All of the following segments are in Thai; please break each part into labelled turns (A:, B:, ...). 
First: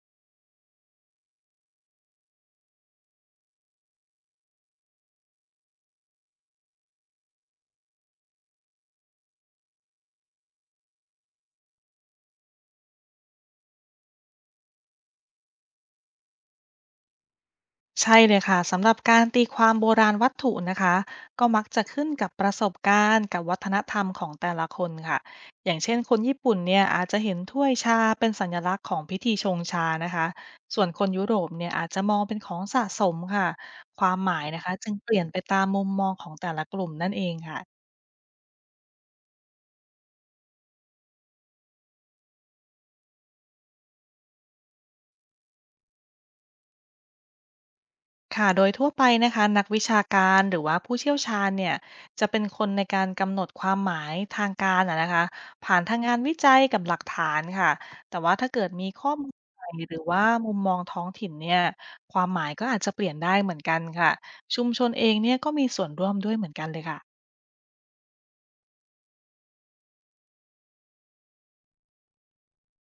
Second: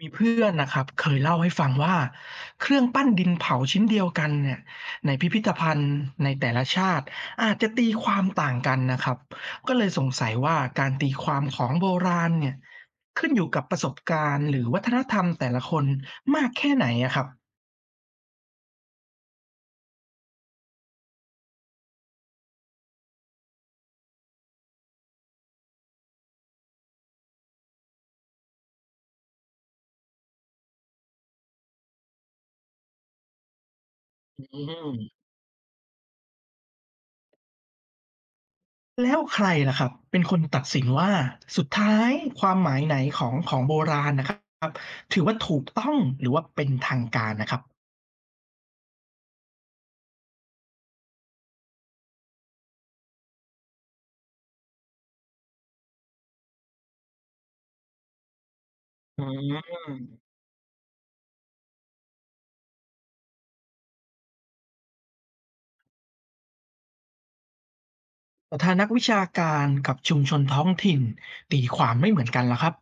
A: มีเพื่อนนะครับเคยเล่าให้ฟังว่าเครื่องปั้นดินเผาชิ้นเดียวกันเนี่ยในพิพิธภัณฑ์ในแต่ละชาติอาจจะตีความต่างกันนะครับก็เลยสงสัยว่าการตีความของโบราณเนี่ยขึ้นอยู่กับประสบการณ์หรือวัฒนธรรมแต่ละคนมากแค่ไหนอะครับ
B: ใช่เลยค่ะสำหรับการตีความโบราณวัตถุนะคะก็มักจะขึ้นกับประสบการณ์กับวัฒนธรรมของแต่ละคนค่ะอย่างเช่นคนญี่ปุ่นเนี่ยอาจจะเห็นถ้วยชาเป็นสัญลักษณ์ของพิธีชงชานะคะส่วนคนยุโรปเนี่ยอาจจะมองเป็นของสะสมค่ะความหมา
A: อื
B: ยนะคะจึงเป
A: ม
B: ลี่ยนไปตามมุมมองของแต่ละกลุ่มนั่นเองค่ะ
A: แล้วใครล่ะครับเป็นคนตัดสินว่าสุดท้ายความหมายไหนของของโบราณนะครับถือว่าถูกต้องหรือว่าเป็นทางการนะครับ
B: ค่ะโดยทั่วไปนะคะนักวิชาการหรือว่าผู้เชี่ยวชาญเนี่ยจะเป็นคนในการกำหนดความหมายทางการอะนะคะผ่านทางงานวิจัยกับหลักฐานค่ะแต่ว่าถ้าเกิดมีข้อ
A: อื
B: มูลใหม่หรือว่า
A: ม
B: มุมมองท้องถิ่นเนี่ยความหมายก็อาจจะเปลี่ยนได้เหมือนกันค่ะชุมชนเองเนี่ยก็มีส่วนร่วมด้วยเหมือนกันเลยค่ะ
A: แต่ธานนักวิชาการกับชุมชนท้องถิ่นตีความไม่เหมือนกันแล้วครับ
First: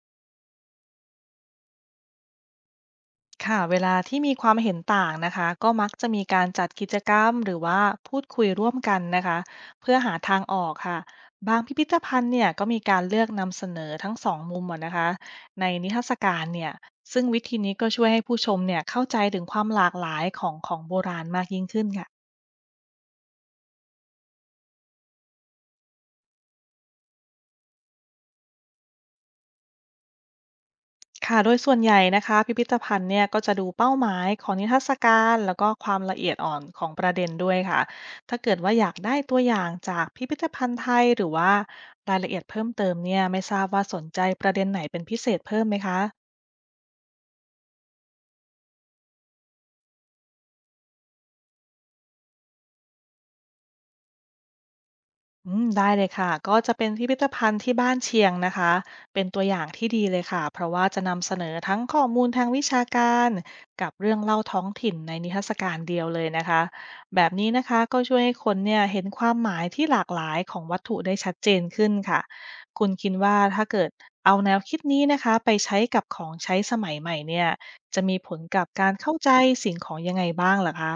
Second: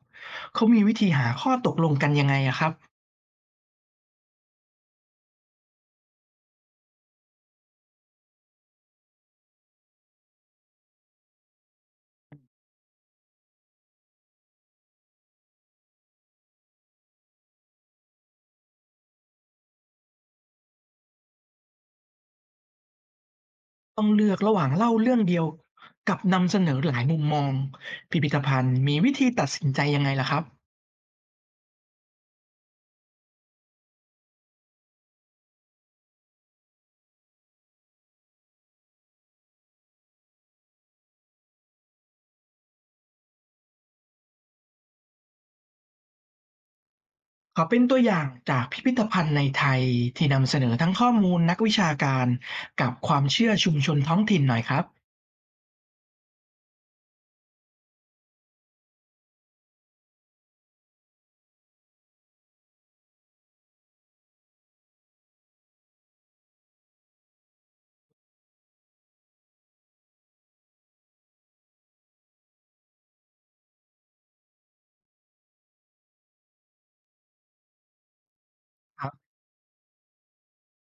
A: เขามีวิธีหาข้อตกลงกันยังไงอะครับ
B: ค่ะเวลาที่มีความเห็นต่างนะคะก็มักจะมีการจัดกิจกรรมหรือว่าพูดคุยร่วมกันนะคะเพื่อหาทางออกค่ะบางพิพิธภัณฑ์เนี่ยก็มีการเลือกนำเสนอทั้งสองมุมอะนะคะในนิทรรศการเนี่ยซึ่งวิธีนี้ก็ช่วยให้ผู้ชมเนี่ยเข้าใจถึงความหลากหลายของของโบราณมากยิ่งขึ้นค่ะ
A: ต้องเลือกระหว่างเล่าเรื่องเดียวกับนำเสนอหลายมุมมองพิพิธภัณฑ์มีวิธีตัดสินใจยังไงล่ะครับ
B: ค่ะโดยส่วนใหญ่นะคะพิพิธภัณฑ์เนี่ยก็จะดูเป้าหมายของนิทรรศการแล้วก็ความละเอียดอ่อนของประเด็นด้วยค่ะถ้าเกิดว่าอยากได้ตัวอย่างจากพิพิธภัณฑ์ไทยหรือว่ารายละเอียดเพิ่มเติมเนี่ยไม่ทราบว่าสนใจประเด็นไหนเป็นพิเศษเพิ่มไหมคะ
A: ขอเป็นตัวอย่างจากพิพิธภัณฑ์ในไทยที่นำเสนอทั้งข้อมูลนักวิชาการกับความเชื่อชุมชนท้องถิ่นหน่อยครับ
B: อืมได้เลยค่ะก็จะเป็นพิพิธภัณฑ์ที่บ้านเชียงนะคะเป็นตัวอย่างที่ดีเลยค่ะเพราะว่าจะนำเสนอทั้งข้อมูลทางวิชาการกับเรื่องเล่าท้องถิ่นในนิทรรศการเดียวเลยนะคะแบบนี้นะคะก็ช่วยให้คนเนี่ยเห็นความหมายที่หลากหลายของวัตถุได้ชัดเจนขึ้นค่ะคุณคิดว่าถ้าเกิดเอาแนวคิดนี้นะคะไปใช้กับของใช้สมัยใหม่เนี่ยจะมีผลกับการเข้าใจสิ่งของยังไงบ้างเหรอคะ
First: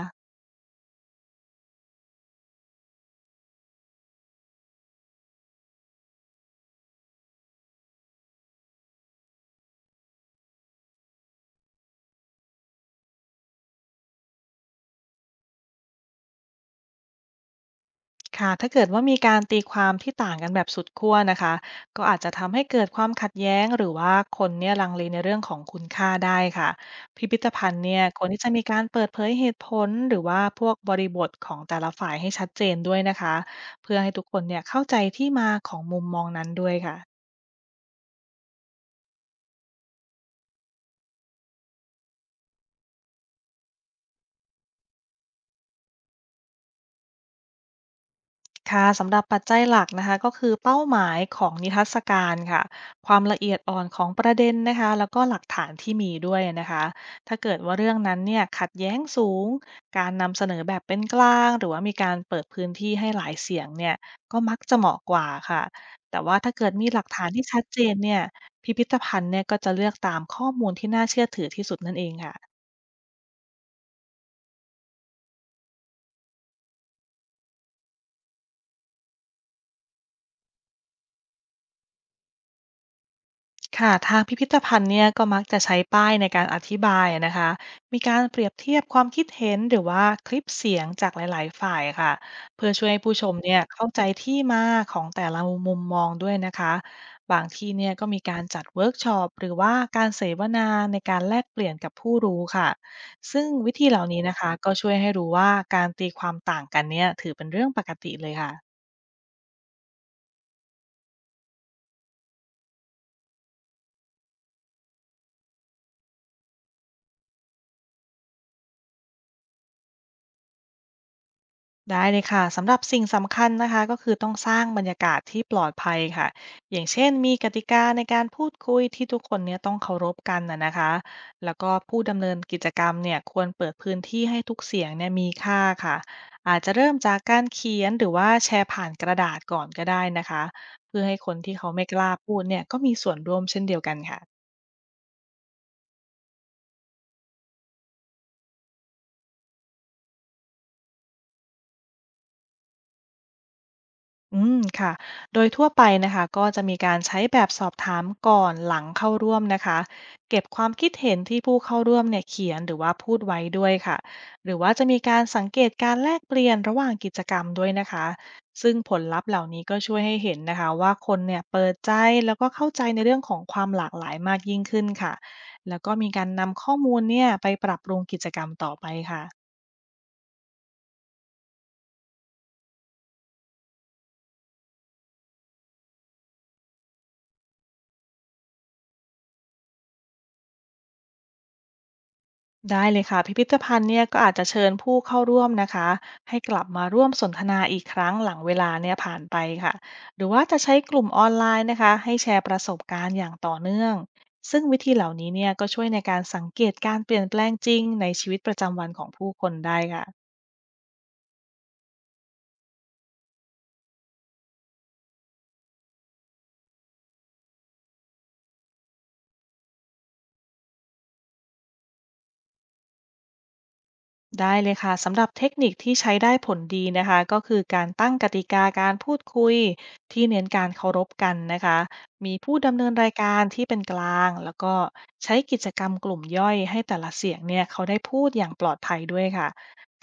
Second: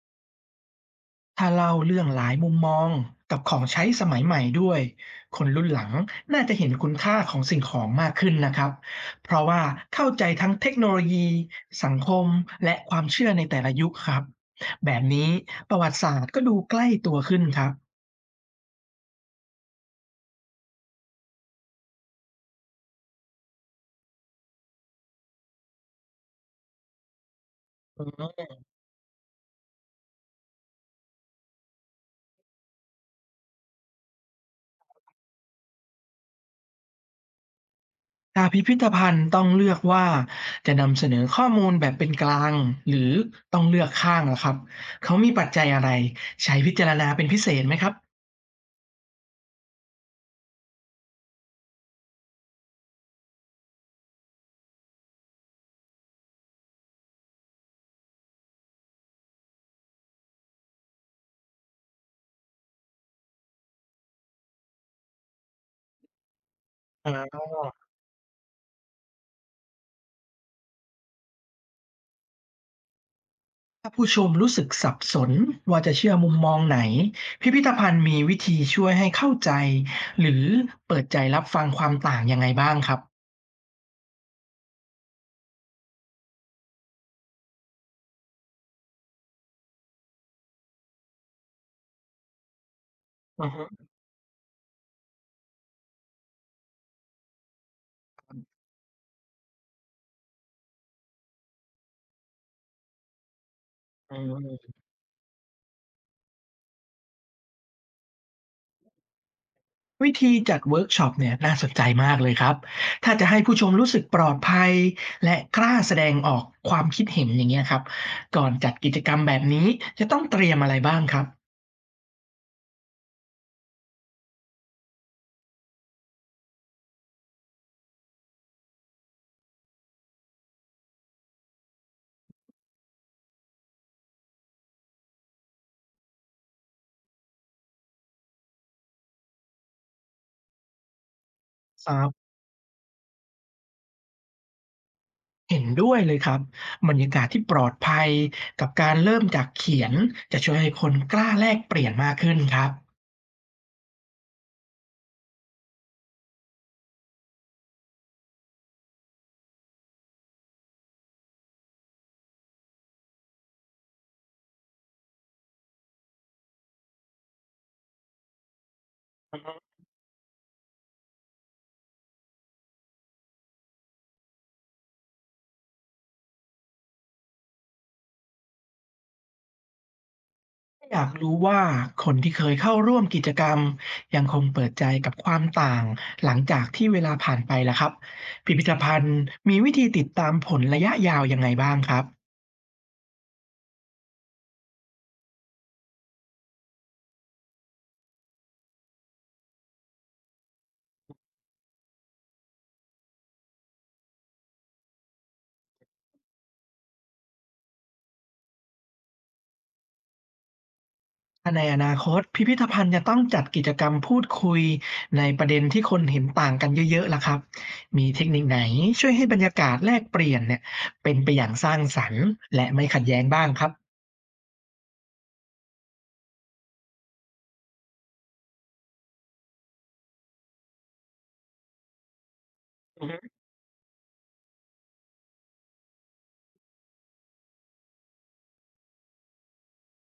A: ถ้าเล่าเรื่องหลายมุมมองกับของใช้สมัยใหม่ด้วยคนรุ่นหลังน่าจะเห็นคุณค่าของสิ่งของมากขึ้นนะครับเพราะว่าเข้าใจทั้งเทคโนโลยีสังคมและความเชื่อในแต่ละยุคครับแบบนี้ประวัติศาสตร์ก็ดูใกล้ตัวขึ้นครับ
B: ค่ะถ้าเกิดว่ามีการตีความที่ต่างกันแบบสุดขั้วนะคะก็อาจจะทำให้เกิดความขัดแย้งหรือว่าคนเนี่ยลังเลในเรื่องของคุณค่าได้ค่ะพิพิธภัณฑ์เนี่ยควรที่จะมีการเปิดเผยเหตุผลหรือว่าพวกบริบทของแต่ละฝ่ายให้ชัดเจนด้วยนะคะเพื่อให้ทุกคนเนี่ยเข้าใจที่มาของมุมมองนั้นด้วยค่ะ
A: ถ้าพิพิธภัณฑ์ต้องเลือกว่าจะนำเสนอข้อมูลแบบเป็นกลางหรือต้องเลือกข้างล่ะครับเขามีปัจจัยอะไรใช้พิจารณาเป็นพิเศษไหมครั
B: ค่ะสำหรับปัจจัยหลักนะคะก็คือเป้าหมายของนิทรรศการค่ะความละเอียดอ่อนของประเด็นนะคะแล้วก็หลักฐานที่มีด้วยนะคะถ้าเกิดว่าเรื่องนั้นเนี่ยขัดแย้งสูงการนำเสนอแบบเป็นกลางหรือว่ามีการเปิดพื้นที่ให้หลายเสียงเนี่ยก็มักจะเหมาะกว่าค่ะแต่ว่าถ้าเกิดมีหลักฐานที่
A: บ
B: ชัดเจนเนี่ยพิพิธภัณฑ์เนี่ยก็จะเลือกตามข้อมูลที่น่าเชื่อถือที่สุดนั่นเองค่ะ
A: ถ้าผู้ชมรู้สึกสับสนว่าจะเชื่อมุมมองไหนพิพิธภัณฑ์มีวิธีช่วยให้เข้าใจหรือเปิดใจรับฟังความต่างยังไงบ้างครับ
B: ค่ะทางพิพิธภัณฑ์เนี่ยก็มักจะใช้ป้ายในการอธิบายอะนะคะมีการเปรียบเทียบความคิดเห็นหรือว่าคลิปเสียงจากหลายๆฝ่ายค่ะเพื่อช่วยให้ผู้ชม
A: อือ
B: เนี่ย
A: ฮึ
B: เข้าใจที่มาของแต่ละมุมมองด้วยนะคะบางที่เนี่ยก็มีการจัดเวิร์กช็อปหรือว่าการเสวนาในการแลกเปลี่ยนกับผู้รู้ค่ะซึ่งวิธีเหล่า
A: อื
B: นี้นะคะก็
A: ม
B: ช่วยให้รู้ว่าการตีความต่างกันเนี่ยถือเป็นเรื่องปกติเลยค่ะ
A: วิธีจัดเวิร์กช็อปเนี่ยน่าสนใจมากเลยครับถ้าจะให้ผู้ชมรู้สึกปลอดภัยและกล้าแสดงออกความคิดเห็นอย่างเงี้ยครับก่อนจัดกิจกรรมแบบนี้จะต้องเตรียมอะไรบ้างครับ
B: ได้เลยค่ะสำหรับสิ่งสำคัญนะคะก็คือต้องสร้างบรรยากาศที่ปลอดภัยค่ะอย่างเช่นมีกติกาในการพูดคุยที่ทุกคนเนี่ยต้องเคารพกันนะคะแล้วก็ผู้ดำเนินกิจกรรมเนี่ยควรเปิดพื้นที่ให้ทุกเสียงเนี่ยมีค่าค่ะอาจจะเริ่มจากการเขียนหรือว่าแชร์ผ่านกระดาษก่อนก็ได้นะคะเพื่อให้คนที่เขาไม่
A: อ๋
B: กล้า
A: อ
B: พูดเนี่ยก็มีส่วนร่วมเช่นเดียวกันค่ะ
A: เห็นด้วยเลยครับบรรยากาศที่ปลอดภัยกับการเริ่มจากเขียนจะช่วยให้คนกล้าแลกเปลี่ยนมากขึ้นครับ
B: อืมค่ะโดยทั่วไปนะคะก็จะมีการใช้แบบสอบถามก่อนหลังเข้าร่วมนะคะเก็บความคิดเห็นที่ผู้เข้าร่วมเนี่ยเขียนหรือว่าพูดไว้ด้วยค่ะหรือว่าจะมีการสังเกตการแลกเปลี่ยนระหว่างกิจกรรมด้วยนะคะซึ่งผลลัพธ์เหล่านี้ก็ช่วยให้เห็นนะคะว่าคนเนี่ยเปิดใจแล้วก็เข้าใจในเรื่องของความหลากหลายมากยิ่งขึ้นค่ะแล้วก็มีการนำข้อมูลเนี่ยไปปรับปรุงกิจกรรมต่อไปค่ะ
A: อยากรู้ว่าคนที่เคยเข้าร่วมกิจกรรมยังคงเปิดใจกับความต่างหลังจากที่เวลาผ่านไปล่ะครับพิพิธภัณฑ์มีวิธีติดตามผลระยะยาวยังไงบ้างครับ
B: ได้เลยค่ะพิพิธภัณฑ์เนี่ยก็อาจจะเชิญผู้เข้าร่วมนะคะให้กลับมาร่วมสนทนาอีกครั้งหลังเวลาเนี่ยผ่านไปค่ะหรือว่าจะใช้กลุ่มออนไลน์นะคะให้แชร์ประสบการณ์อย่างต่อเนื่องซึ่งวิธีเหล่านี้เนี่ยก็ช่วยในการสังเกตการเปลี่ยนแปลงจริงในชีวิตประจำวันของผู้คนได้ค่ะ
A: ถ้าในอนาคตพิพิธภัณฑ์จะต้องจัดกิจกรรมพูดคุยในประเด็นที่คนเห็นต่างกันเยอะๆล่ะครับมีเทคนิคไหนช่วยให้บรรยากาศแลกเปลี่ยนเนี่ยเป็นไปอย่างสร้างสรรค์และไม่ขัดแย้งบ้างครับ
B: ได้เลยค่ะสำหรับเทคนิคที่ใช้ได้ผลดีนะคะก็คือการตั้งกติกาการพูดคุยที่เน้นการเคารพกันนะคะมีผู้ดำเนิน
A: อือ
B: ราย
A: ฮึ
B: การที่เป็นกลางแล้วก็ใช้กิจกรรมกลุ่มย่อยให้แต่ละเสียงเนี่ยเขาได้พูดอย่างปลอดภัยด้วยค่ะ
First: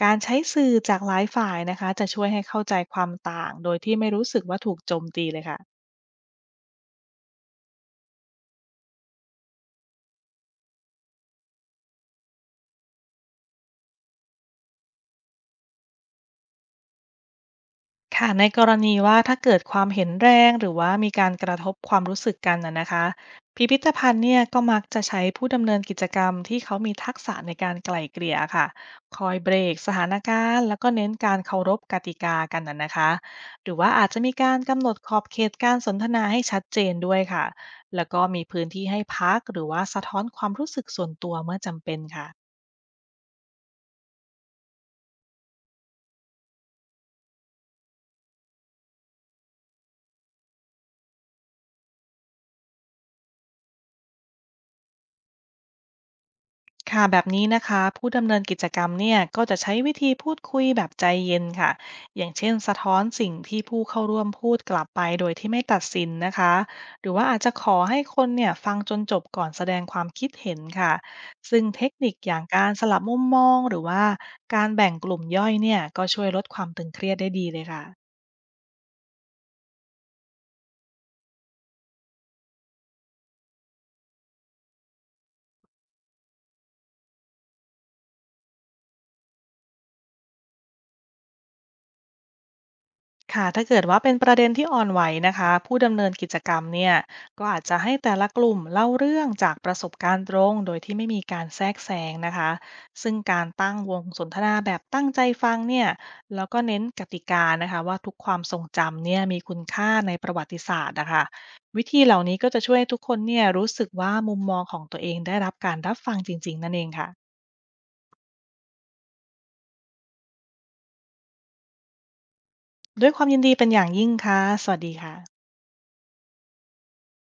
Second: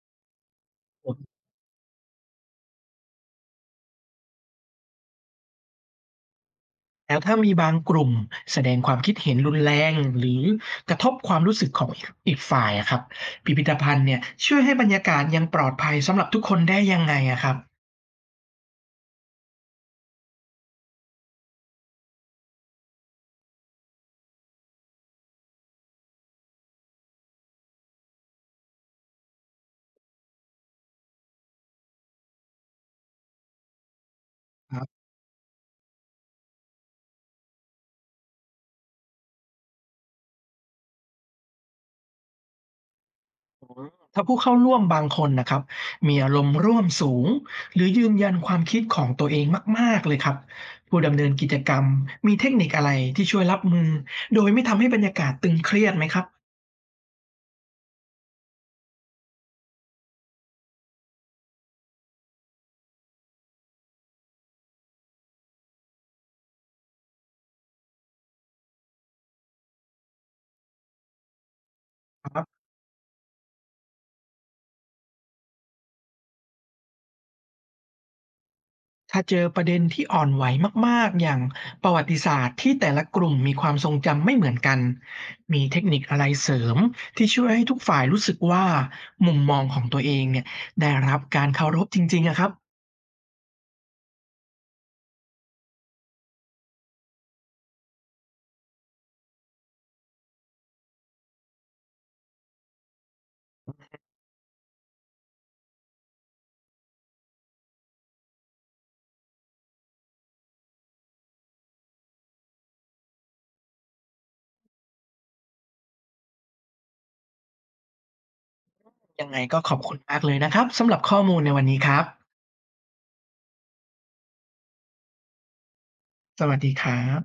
B: การใช้สื่อจาก
A: ผ
B: หลาย
A: ม
B: ฝ่ายนะคะจะช่วยให้เข้าใจความต่างโดยที่ไม่รู้สึกว่าถูกโจมตีเลยค่ะ
A: แล้วถ้ามีบางกลุ่มแสดงความคิดเห็นรุนแรงหรือกระทบความรู้สึกของอีกฝ่ายอะครับพิพิธภัณฑ์เนี่ยช่วยให้บรรยากาศยังปลอดภัยสำหรับทุกคนได้ยังไงอะครับ
B: ค่ะในกรณีว่าถ้าเกิดความเห็นแรงหรือว่ามีการกระทบความรู้สึกกันนะคะพิพิธภัณฑ์เนี่ยก็มักจะใช้ผู้ดำเนินกิจกรรมที่เขามีทักษะในการไกล่เกลี่ยค่ะคอยเบรกสถานการณ์แล้วก็เน้นการเคารพกติกากันนะคะหรือว่าอาจจะมีการกำหนดขอบเขตการสนทนาให้ชัดเจนด้วยค่ะแล้วก็มีพื้นที่ให้พักหรือว่าสะท้อนความรู้สึกส่วนตัวเมื่อจำเป็นค่ะ
A: ถ้าผู้เข้าร่วมบางคนนะครับมีอารมณ์ร่วมสูงหรือยืนยันความคิดของตัวเองมากๆเลยครับผู้ดำเนินกิจกรรมมีเทคนิคอะไรที่ช่วยรับมือโดยไม่ทำให้บรรยากาศตึงเครียดไหมครับ
B: ค่ะแบบนี้นะคะผู้ดำเนินกิจกรรมเนี่ยก็จะใช้วิธีพูดคุยแบบใจเย็นค่ะอย่างเช่นสะท้อนสิ่งที่ผู้เข้าร่วมพูดกลับไปโดยที่ไม่ตัดสินนะคะหรือว่าอาจจะขอให้คนเนี่ยฟังจนจบก่อนแสดงความคิดเห็นค่ะซึ่งเทคนิคอย่างการสลับมุมมองหรือว่าการแบ่งกลุ่มย่อยเนี่ยก็ช่วยลดความตึงเครียดได้ดีเลยค่ะ
A: ถ้าเจอประเด็นที่อ่อนไหวมากๆอย่างประวัติศาสตร์ที่แต่ละกลุ่มมีความทรงจำไม่เหมือนกันมีเทคนิคอะไรเสริมที่ช่วยให้ทุกฝ่ายรู้สึกว่ามุมมองของตัวเองเนี่ยได้รับการเคารพจริงๆอะครับ
B: ค่ะถ้าเกิดว่าเป็นประเด็นที่อ่อนไหวนะคะผู้ดำเนินกิจกรรมเนี่ยก็อาจจะให้แต่ละกลุ่มเล่าเรื่องจากประสบการณ์ตรงโดยที่ไม่มีการแทรกแซงนะคะซึ่งการตั้งวงสนทนาแบบตั้งใจฟังเนี่ยแล้วก็เน้นกติกานะคะว่าทุกความทรงจำเนี่ยมีคุณค่าในประวัติศาสตร์นะคะวิธีเหล่านี้ก็จะช่วยให้ทุกคนเนี่ยรู้สึกว่ามุมมองของตัวเองได้รับการรับฟังจริงๆนั่นเองค่ะ
A: ยังไงก็ขอบคุณมากเลยนะครับสำหรับข้อมูลในวันนี้ครับ
B: ด้วยความยินดีเป็นอย่างยิ่งค่ะสวัสดีค่ะ
A: สวัสดีครับ